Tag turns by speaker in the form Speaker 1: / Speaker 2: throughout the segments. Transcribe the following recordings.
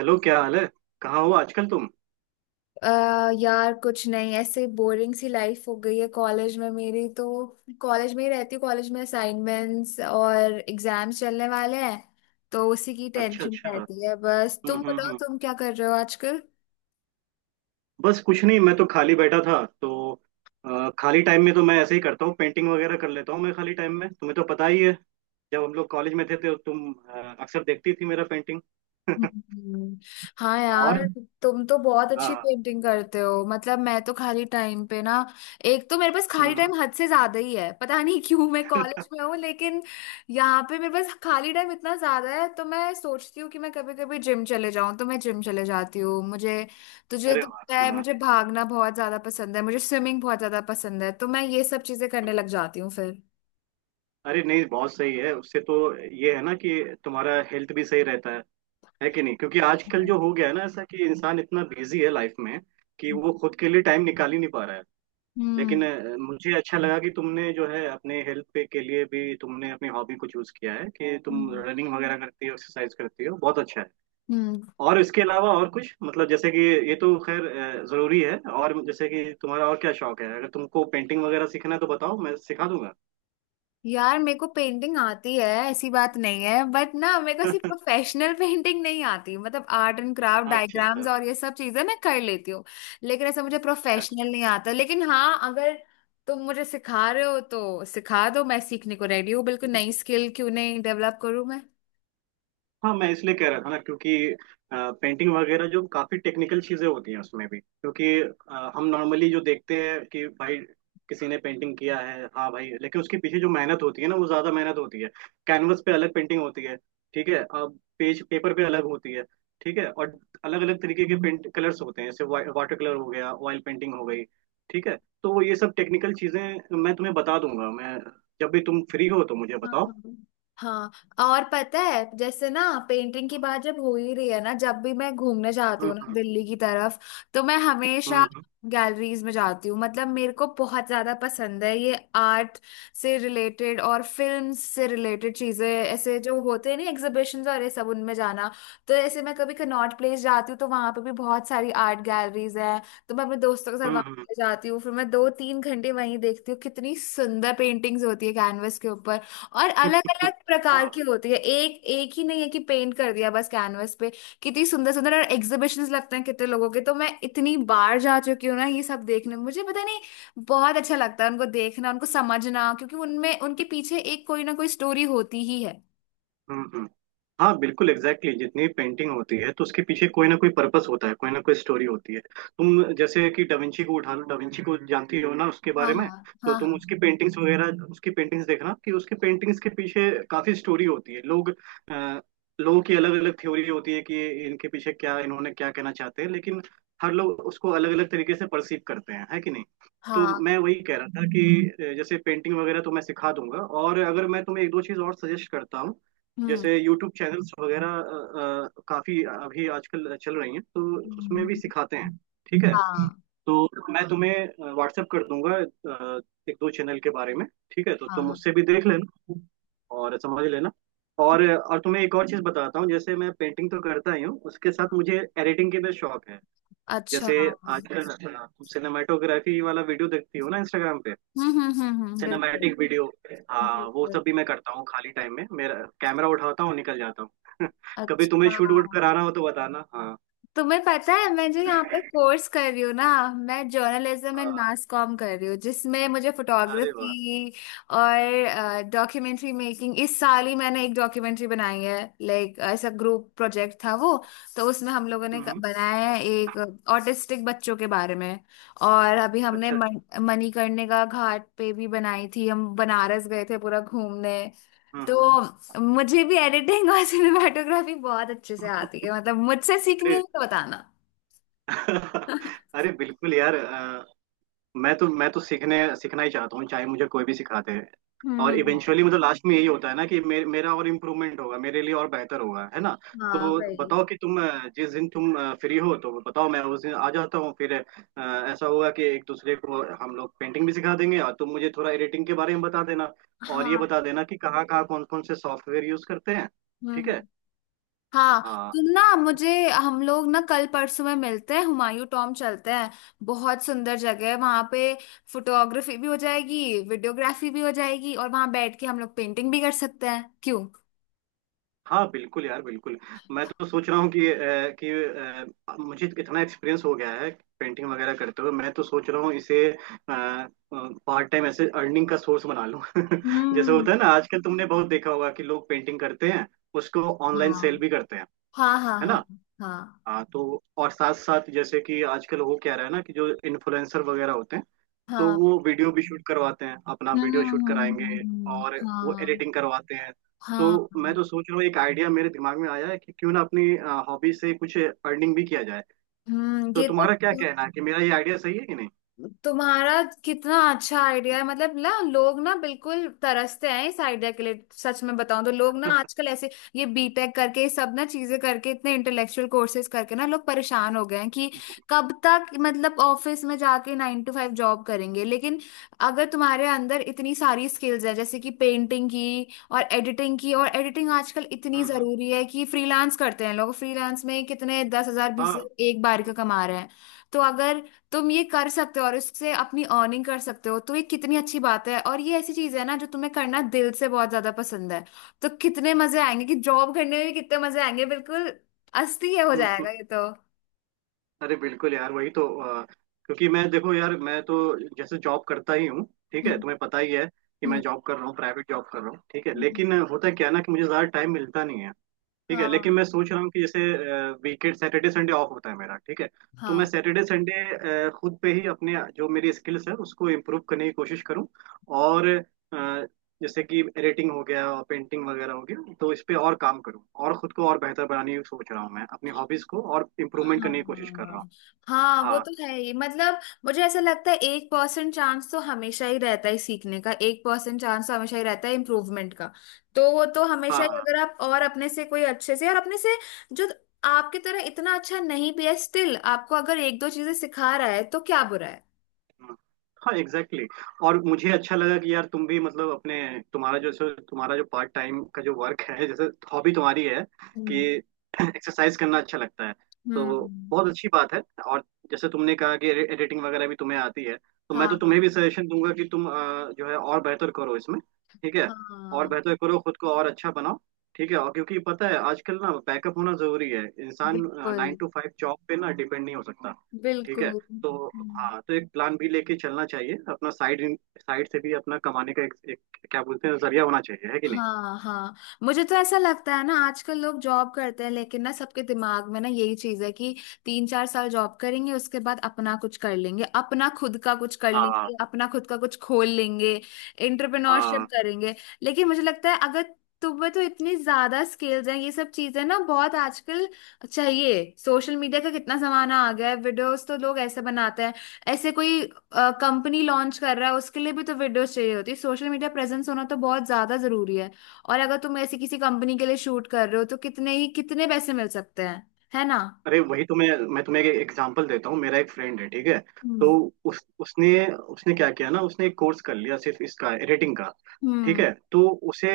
Speaker 1: Hello, क्या हाल है। कहाँ हो आजकल तुम।
Speaker 2: अ यार कुछ नहीं, ऐसे बोरिंग सी लाइफ हो गई है कॉलेज में मेरी तो। कॉलेज में ही रहती हूँ, कॉलेज में असाइनमेंट्स और एग्जाम्स चलने वाले हैं तो उसी की
Speaker 1: अच्छा
Speaker 2: टेंशन
Speaker 1: अच्छा।
Speaker 2: रहती है। बस
Speaker 1: हम्म
Speaker 2: तुम
Speaker 1: हम्म
Speaker 2: बताओ,
Speaker 1: हम्म
Speaker 2: तुम क्या कर रहे हो आजकल।
Speaker 1: बस कुछ नहीं, मैं तो खाली बैठा था तो खाली टाइम में तो मैं ऐसे ही करता हूँ, पेंटिंग वगैरह कर लेता हूँ मैं खाली टाइम में, तुम्हें तो पता ही है। जब हम लोग कॉलेज में थे तो तुम अक्सर देखती थी मेरा पेंटिंग।
Speaker 2: हम्म। हाँ यार,
Speaker 1: और
Speaker 2: तुम तो बहुत अच्छी
Speaker 1: हाँ।
Speaker 2: पेंटिंग करते हो। मतलब मैं तो खाली टाइम पे ना, एक तो मेरे पास
Speaker 1: हम्म
Speaker 2: खाली
Speaker 1: हम्म,
Speaker 2: टाइम हद से ज्यादा ही है। पता नहीं क्यों, मैं कॉलेज में हूँ लेकिन यहाँ पे मेरे पास खाली टाइम इतना ज्यादा है, तो मैं सोचती हूँ कि मैं कभी कभी जिम चले जाऊँ, तो मैं जिम चले जाती हूँ। मुझे तुझे
Speaker 1: अरे
Speaker 2: तो
Speaker 1: वाह,
Speaker 2: पता है,
Speaker 1: हाँ।
Speaker 2: मुझे भागना बहुत ज्यादा पसंद है, मुझे स्विमिंग बहुत ज्यादा पसंद है, तो मैं ये सब चीजें करने
Speaker 1: हम्म।
Speaker 2: लग जाती हूँ फिर।
Speaker 1: अरे नहीं, बहुत सही है, उससे तो ये है ना कि तुम्हारा हेल्थ भी सही रहता है कि नहीं। क्योंकि आजकल जो हो गया है ना ऐसा कि इंसान इतना बिजी है लाइफ में कि वो खुद के लिए टाइम निकाल ही नहीं पा रहा है।
Speaker 2: हम्म,
Speaker 1: लेकिन मुझे अच्छा लगा कि तुमने जो है अपने हेल्थ पे के लिए भी तुमने अपनी हॉबी को चूज किया है, कि तुम
Speaker 2: हम्म,
Speaker 1: रनिंग वगैरह करती हो, एक्सरसाइज करती हो, बहुत अच्छा है।
Speaker 2: हम्म।
Speaker 1: और इसके अलावा और कुछ मतलब, जैसे कि ये तो खैर जरूरी है। और जैसे कि तुम्हारा और क्या शौक है, अगर तुमको पेंटिंग वगैरह सीखना है तो बताओ, मैं सिखा दूंगा।
Speaker 2: यार मेरे को पेंटिंग आती है ऐसी बात नहीं है, बट ना मेरे को सिर्फ प्रोफेशनल पेंटिंग नहीं आती। मतलब आर्ट एंड क्राफ्ट,
Speaker 1: अच्छा
Speaker 2: डायग्राम्स
Speaker 1: अच्छा।
Speaker 2: और ये सब चीजें मैं कर लेती हूँ, लेकिन ऐसा मुझे
Speaker 1: अच्छा,
Speaker 2: प्रोफेशनल नहीं आता। लेकिन हाँ, अगर तुम मुझे सिखा रहे हो तो सिखा दो, मैं सीखने को रेडी हूँ। बिल्कुल, नई स्किल क्यों नहीं डेवलप करूँ मैं।
Speaker 1: हाँ, मैं इसलिए कह रहा था ना, क्योंकि पेंटिंग वगैरह जो काफी टेक्निकल चीजें होती हैं उसमें भी, क्योंकि हम नॉर्मली जो देखते हैं कि भाई किसी ने पेंटिंग किया है, हाँ भाई, लेकिन उसके पीछे जो मेहनत होती है ना, वो ज्यादा मेहनत होती है। कैनवस पे अलग पेंटिंग होती है, ठीक है, अब पेज पेपर पे अलग होती है, ठीक है, और अलग अलग तरीके के पेंट कलर्स होते हैं, जैसे वाटर कलर हो गया, ऑयल पेंटिंग हो गई, ठीक है। तो वो ये सब टेक्निकल चीजें मैं तुम्हें बता दूंगा मैं, जब भी तुम फ्री हो तो मुझे
Speaker 2: हाँ,
Speaker 1: बताओ।
Speaker 2: हाँ, हाँ। और पता है जैसे ना, पेंटिंग की बात जब हो ही रही है ना, जब भी मैं घूमने जाती हूँ
Speaker 1: हम्म
Speaker 2: ना
Speaker 1: हम्म
Speaker 2: दिल्ली की तरफ, तो मैं हमेशा
Speaker 1: हम्म
Speaker 2: गैलरीज में जाती हूँ। मतलब मेरे को बहुत ज्यादा पसंद है ये आर्ट से रिलेटेड और फिल्म से रिलेटेड चीजें, ऐसे जो होते हैं ना एग्जीबिशंस और ये सब, उनमें जाना। तो ऐसे मैं कभी कनॉट प्लेस जाती हूँ, तो वहां पे भी बहुत सारी आर्ट गैलरीज हैं, तो मैं अपने दोस्तों के साथ
Speaker 1: हम्म
Speaker 2: वहां
Speaker 1: हम्म
Speaker 2: जाती हूँ। फिर मैं 2-3 घंटे वहीं देखती हूँ, कितनी सुंदर पेंटिंग्स होती है कैनवस के ऊपर। और अलग अलग प्रकार की
Speaker 1: हाँ।
Speaker 2: होती है, एक एक ही नहीं है कि पेंट कर दिया बस कैनवस पे। कितनी सुंदर सुंदर और एग्जीबिशंस लगते हैं कितने लोगों के, तो मैं इतनी बार जा चुकी हूँ ना ये सब देखने। मुझे पता नहीं, बहुत अच्छा लगता है उनको देखना, उनको समझना, क्योंकि उनमें उनके पीछे एक कोई ना कोई स्टोरी होती ही है।
Speaker 1: हम्म। हम्म। हाँ, बिल्कुल, एग्जैक्टली exactly। जितनी पेंटिंग होती है तो उसके पीछे कोई ना कोई पर्पस होता है, कोई ना कोई स्टोरी होती है। तुम जैसे कि डाविंची को उठा लो, डाविंची को जानती हो ना उसके
Speaker 2: हाँ,
Speaker 1: बारे में।
Speaker 2: हाँ,
Speaker 1: तो
Speaker 2: हाँ,
Speaker 1: तुम
Speaker 2: हाँ,
Speaker 1: उसकी पेंटिंग्स देखना कि उसकी पेंटिंग्स के पीछे काफी स्टोरी होती है। लोग अ, लोगों की अलग अलग थ्योरी होती है कि इनके पीछे क्या, इन्होंने क्या कहना चाहते हैं, लेकिन हर लोग उसको अलग अलग तरीके से परसीव करते हैं, है कि नहीं। तो
Speaker 2: हाँ।
Speaker 1: मैं वही कह रहा था कि जैसे पेंटिंग वगैरह तो मैं सिखा दूंगा, और अगर मैं तुम्हें एक दो चीज और सजेस्ट करता हूँ,
Speaker 2: हम्म,
Speaker 1: जैसे यूट्यूब चैनल्स वगैरह काफी अभी आजकल चल रही हैं, तो उसमें भी
Speaker 2: हम्म।
Speaker 1: सिखाते हैं, ठीक है।
Speaker 2: हाँ,
Speaker 1: तो मैं तुम्हें व्हाट्सएप कर दूंगा एक दो चैनल के बारे में, ठीक है, तो
Speaker 2: हाँ,
Speaker 1: तुम
Speaker 2: हाँ।
Speaker 1: उससे भी देख लेना और समझ लेना। और तुम्हें एक और चीज बताता हूँ, जैसे मैं पेंटिंग तो करता ही हूँ, उसके साथ मुझे एडिटिंग के भी शौक है।
Speaker 2: अच्छा।
Speaker 1: जैसे
Speaker 2: हम्म,
Speaker 1: आजकल तुम सिनेमाटोग्राफी वाला वीडियो देखती हो ना इंस्टाग्राम पे,
Speaker 2: हम्म, हम्म, हम्म, बिल्कुल,
Speaker 1: सिनेमैटिक वीडियो। हाँ वो सब
Speaker 2: बिल्कुल।
Speaker 1: भी मैं करता हूँ, खाली टाइम में मेरा कैमरा उठाता हूँ, निकल जाता हूँ। कभी तुम्हें
Speaker 2: अच्छा।
Speaker 1: शूट वूट कराना हो तो बताना, हाँ।
Speaker 2: तुम्हें पता है मैं जो यहाँ पे कोर्स कर रही हूँ ना, मैं जर्नलिज्म एंड
Speaker 1: हाँ,
Speaker 2: मास कॉम कर रही हूँ, जिसमें मुझे
Speaker 1: अरे वाह।
Speaker 2: फोटोग्राफी और डॉक्यूमेंट्री मेकिंग। इस साल ही मैंने एक डॉक्यूमेंट्री बनाई है, लाइक ऐसा ग्रुप प्रोजेक्ट था वो। तो उसमें हम लोगों ने
Speaker 1: हम्म। हम्म।
Speaker 2: बनाया है एक, ऑटिस्टिक बच्चों के बारे में। और अभी हमने
Speaker 1: अच्छा अच्छा।
Speaker 2: मणिकर्णिका घाट पे भी बनाई थी, हम बनारस गए थे पूरा घूमने।
Speaker 1: हम्म
Speaker 2: तो मुझे भी एडिटिंग और सिनेमाटोग्राफी बहुत अच्छे से
Speaker 1: हम्म।
Speaker 2: आती है, मतलब मुझसे सीखनी
Speaker 1: अरे
Speaker 2: है तो बताना।
Speaker 1: अरे बिल्कुल यार, मैं तो सीखने सीखना ही चाहता हूँ, चाहे मुझे कोई भी सिखाते हैं। और
Speaker 2: हम्म।
Speaker 1: इवेंचुअली मतलब लास्ट में यही होता है ना कि मेरा और इम्प्रूवमेंट होगा, मेरे लिए और बेहतर होगा, है ना।
Speaker 2: हाँ
Speaker 1: तो
Speaker 2: भाई।
Speaker 1: बताओ कि तुम जिस दिन तुम फ्री हो तो बताओ, मैं उस दिन आ जाता हूँ फिर। ऐसा होगा कि एक दूसरे को हम लोग पेंटिंग भी सिखा देंगे और तुम मुझे थोड़ा एडिटिंग के बारे में बता देना, और ये
Speaker 2: हाँ।
Speaker 1: बता देना कि कहाँ कहाँ कौन कौन से सॉफ्टवेयर यूज करते हैं,
Speaker 2: हम्म,
Speaker 1: ठीक है।
Speaker 2: हाँ।
Speaker 1: हाँ,
Speaker 2: तुम ना मुझे हम लोग ना कल परसों में मिलते हैं, हुमायूं टॉम चलते हैं। बहुत सुंदर जगह है वहां पे, फोटोग्राफी भी हो जाएगी, वीडियोग्राफी भी हो जाएगी, और वहां बैठ के हम लोग पेंटिंग भी कर सकते हैं, क्यों।
Speaker 1: हाँ बिल्कुल यार, बिल्कुल। मैं तो सोच रहा हूँ कि मुझे इतना एक्सपीरियंस हो गया है पेंटिंग वगैरह करते हुए, मैं तो सोच रहा हूँ इसे पार्ट टाइम ऐसे अर्निंग का सोर्स बना लूँ। जैसे
Speaker 2: हम्म।
Speaker 1: होता है ना आजकल, तुमने बहुत देखा होगा कि लोग पेंटिंग करते हैं, उसको ऑनलाइन
Speaker 2: हाँ,
Speaker 1: सेल भी करते हैं,
Speaker 2: हाँ, हाँ,
Speaker 1: है
Speaker 2: हाँ,
Speaker 1: ना।
Speaker 2: हाँ,
Speaker 1: हाँ, तो और साथ साथ जैसे कि आजकल हो क्या रहा है ना कि जो इन्फ्लुएंसर वगैरह होते हैं, तो
Speaker 2: हाँ।
Speaker 1: वो वीडियो भी शूट करवाते हैं, अपना
Speaker 2: हम्म,
Speaker 1: वीडियो शूट कराएंगे
Speaker 2: हम्म।
Speaker 1: और वो
Speaker 2: हाँ,
Speaker 1: एडिटिंग करवाते हैं। तो
Speaker 2: हाँ।
Speaker 1: मैं तो सोच रहा हूँ, एक आइडिया मेरे दिमाग में आया है कि क्यों ना अपनी हॉबी से कुछ अर्निंग भी किया जाए।
Speaker 2: हम्म,
Speaker 1: तो
Speaker 2: ये तो।
Speaker 1: तुम्हारा क्या कहना है, कि मेरा ये आइडिया सही है कि नहीं।
Speaker 2: तुम्हारा कितना अच्छा आइडिया है, मतलब ना लोग ना बिल्कुल तरसते हैं इस आइडिया के लिए। सच में बताऊं तो लोग ना आजकल ऐसे ये बीटेक करके, ये सब ना चीजें करके, इतने इंटेलेक्चुअल कोर्सेज करके ना लोग परेशान हो गए हैं कि कब तक, मतलब, ऑफिस में जाके 9 to 5 जॉब करेंगे। लेकिन अगर तुम्हारे अंदर इतनी सारी स्किल्स है जैसे कि पेंटिंग की और एडिटिंग की, और एडिटिंग आजकल इतनी
Speaker 1: हम्म। हम्म।
Speaker 2: जरूरी है कि फ्रीलांस करते हैं लोग, फ्रीलांस में कितने 10,000 बीस
Speaker 1: हाँ।
Speaker 2: हजार एक बार का कमा रहे हैं। तो अगर तुम ये कर सकते हो और इससे अपनी अर्निंग कर सकते हो, तो ये कितनी अच्छी बात है। और ये ऐसी चीज है ना जो तुम्हें करना दिल से बहुत ज्यादा पसंद है, तो कितने मजे आएंगे, कि जॉब करने में भी कितने मजे आएंगे बिल्कुल। अस्थि हो
Speaker 1: हम्म।
Speaker 2: जाएगा ये तो।
Speaker 1: अरे बिल्कुल यार, वही तो। क्योंकि मैं, देखो यार मैं तो जैसे जॉब करता ही हूँ, ठीक है,
Speaker 2: हम्म,
Speaker 1: तुम्हें पता ही है कि मैं
Speaker 2: हम्म,
Speaker 1: जॉब कर रहा हूँ, प्राइवेट जॉब कर रहा हूँ, ठीक है।
Speaker 2: हम्म।
Speaker 1: लेकिन होता क्या है ना कि मुझे ज़्यादा टाइम मिलता नहीं है। ठीक है, लेकिन
Speaker 2: हाँ,
Speaker 1: मैं सोच रहा हूँ कि जैसे वीकेंड, सैटरडे संडे ऑफ होता है मेरा, ठीक है, तो मैं
Speaker 2: हाँ,
Speaker 1: सैटरडे संडे खुद पे ही अपने जो मेरी स्किल्स है उसको इम्प्रूव करने की कोशिश करूँ। और जैसे कि एडिटिंग हो गया और पेंटिंग वगैरह हो गया, तो इस पे और काम करूँ और खुद को और बेहतर बनाने की सोच रहा हूँ, मैं अपनी हॉबीज को और इम्प्रूवमेंट करने की कोशिश कर रहा हूँ।
Speaker 2: हाँ। हाँ वो
Speaker 1: हाँ।
Speaker 2: तो है ही, मतलब मुझे ऐसा लगता है 1% चांस तो हमेशा ही रहता है सीखने का, 1% चांस तो हमेशा ही रहता है इम्प्रूवमेंट का। तो वो तो हमेशा
Speaker 1: हाँ।
Speaker 2: ही,
Speaker 1: हाँ।
Speaker 2: अगर आप और अपने से कोई अच्छे से, और अपने से जो आपकी तरह इतना अच्छा नहीं भी है, स्टिल आपको अगर एक दो चीजें सिखा रहा है तो क्या बुरा है।
Speaker 1: हाँ, एग्जैक्टली exactly। और मुझे अच्छा लगा कि यार तुम भी मतलब अपने तुम्हारा जो तुम्हारा जो पार्ट टाइम का जो वर्क है, जैसे हॉबी तुम्हारी है कि
Speaker 2: हम्म,
Speaker 1: एक्सरसाइज करना अच्छा लगता है, तो
Speaker 2: हम्म।
Speaker 1: बहुत अच्छी बात है। और जैसे तुमने कहा कि एडिटिंग वगैरह भी तुम्हें आती है, तो
Speaker 2: हाँ,
Speaker 1: मैं तो
Speaker 2: हाँ,
Speaker 1: तुम्हें भी सजेशन दूंगा कि तुम जो है, और बेहतर करो इसमें, ठीक है, और
Speaker 2: हाँ,
Speaker 1: बेहतर करो, खुद को और अच्छा बनाओ, ठीक है। और क्योंकि पता है आजकल ना बैकअप होना जरूरी है, इंसान
Speaker 2: बिल्कुल,
Speaker 1: नाइन टू फाइव जॉब पे ना डिपेंड नहीं हो सकता, ठीक है।
Speaker 2: बिल्कुल।
Speaker 1: तो हाँ, तो एक प्लान भी लेके चलना चाहिए अपना, साइड साइड से भी अपना कमाने का एक क्या बोलते हैं जरिया होना चाहिए, है कि नहीं।
Speaker 2: हाँ, हाँ। मुझे तो ऐसा लगता है ना आजकल लोग जॉब करते हैं, लेकिन ना सबके दिमाग में ना यही चीज है कि 3-4 साल जॉब करेंगे, उसके बाद अपना कुछ कर लेंगे, अपना खुद का कुछ कर
Speaker 1: हाँ
Speaker 2: लेंगे, अपना खुद का कुछ खोल लेंगे,
Speaker 1: हाँ।
Speaker 2: एंटरप्रेन्योरशिप करेंगे। लेकिन मुझे लगता है, अगर तुम्हें तो इतनी ज्यादा स्किल्स हैं, ये सब चीजें ना बहुत आजकल चाहिए। सोशल मीडिया का कितना जमाना आ गया है, वीडियोस तो लोग ऐसे बनाते हैं, ऐसे कोई कंपनी लॉन्च कर रहा है उसके लिए भी तो वीडियोस चाहिए होती है। सोशल मीडिया प्रेजेंस होना तो बहुत ज्यादा जरूरी है। और अगर तुम ऐसी किसी कंपनी के लिए शूट कर रहे हो तो कितने ही कितने पैसे मिल सकते हैं, है ना।
Speaker 1: अरे वही तो मैं तुम्हें एक एग्जांपल देता हूँ। मेरा एक फ्रेंड है, ठीक है, तो
Speaker 2: हम्म,
Speaker 1: उस उसने उसने क्या किया ना, उसने एक कोर्स कर लिया सिर्फ इसका रेटिंग का, ठीक
Speaker 2: हम्म।
Speaker 1: है। तो उसे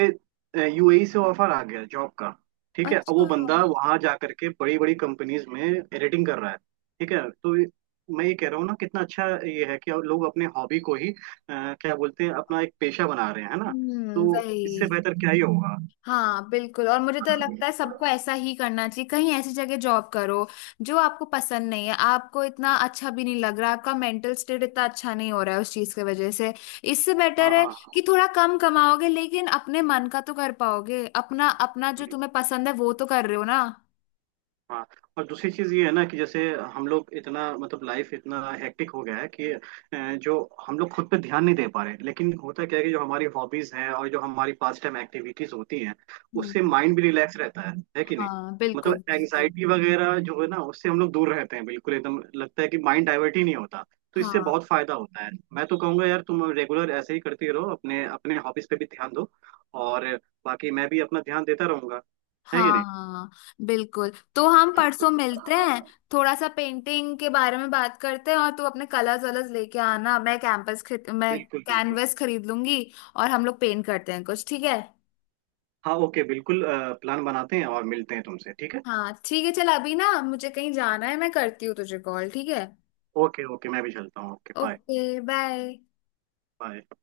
Speaker 1: यूएई से ऑफर आ गया जॉब का, ठीक है। अब
Speaker 2: अच्छा।
Speaker 1: वो बंदा वहां जा करके बड़ी बड़ी कंपनीज में एडिटिंग कर रहा है, ठीक है। तो मैं ये कह रहा हूँ ना कितना अच्छा ये है कि लोग अपने हॉबी को ही क्या बोलते हैं, अपना एक पेशा बना रहे हैं, है ना।
Speaker 2: हम्म,
Speaker 1: तो
Speaker 2: वही।
Speaker 1: इससे बेहतर क्या ही होगा।
Speaker 2: हाँ बिल्कुल, और मुझे तो
Speaker 1: हाँ
Speaker 2: लगता है सबको ऐसा ही करना चाहिए। कहीं ऐसी जगह जॉब करो जो आपको पसंद नहीं है, आपको इतना अच्छा भी नहीं लग रहा, आपका मेंटल स्टेट इतना अच्छा नहीं हो रहा है उस चीज की वजह से। इससे बेटर
Speaker 1: हाँ।
Speaker 2: है
Speaker 1: हाँ।
Speaker 2: कि थोड़ा कम कमाओगे लेकिन अपने मन का तो कर पाओगे, अपना अपना जो तुम्हें पसंद है वो तो कर रहे हो ना।
Speaker 1: हाँ और दूसरी चीज ये है ना कि जैसे हम लोग इतना मतलब लाइफ इतना हेक्टिक हो गया है कि जो हम लोग खुद पे ध्यान नहीं दे पा रहे, लेकिन होता क्या है कि जो हमारी हॉबीज हैं और जो हमारी पास टाइम एक्टिविटीज होती हैं, उससे
Speaker 2: हम्म।
Speaker 1: माइंड भी रिलैक्स रहता है कि नहीं।
Speaker 2: हाँ, बिल्कुल,
Speaker 1: मतलब
Speaker 2: बिल्कुल।
Speaker 1: एंग्जाइटी वगैरह जो है ना उससे हम लोग दूर रहते हैं बिल्कुल, एकदम लगता है कि माइंड डाइवर्ट ही नहीं होता। तो इससे
Speaker 2: हाँ,
Speaker 1: बहुत फायदा होता है, मैं तो कहूंगा यार तुम रेगुलर ऐसे ही करती रहो, अपने अपने हॉबीज पे भी ध्यान दो, और बाकी मैं भी अपना ध्यान देता रहूंगा, है कि नहीं।
Speaker 2: हाँ। बिल्कुल, तो हम परसों मिलते हैं, थोड़ा सा पेंटिंग के बारे में बात करते हैं। और तू अपने कलर्स वलर्स लेके आना, मैं कैंपस खरीद मैं
Speaker 1: बिल्कुल बिल्कुल।
Speaker 2: कैनवस खरीद लूंगी, और हम लोग पेंट करते हैं कुछ, ठीक है।
Speaker 1: हाँ ओके बिल्कुल, प्लान बनाते हैं और मिलते हैं तुमसे, ठीक है।
Speaker 2: हाँ ठीक है, चल अभी ना मुझे कहीं जाना है, मैं करती हूँ तुझे कॉल। ठीक है,
Speaker 1: ओके ओके, मैं भी चलता हूँ, okay bye.
Speaker 2: Okay bye.
Speaker 1: Bye.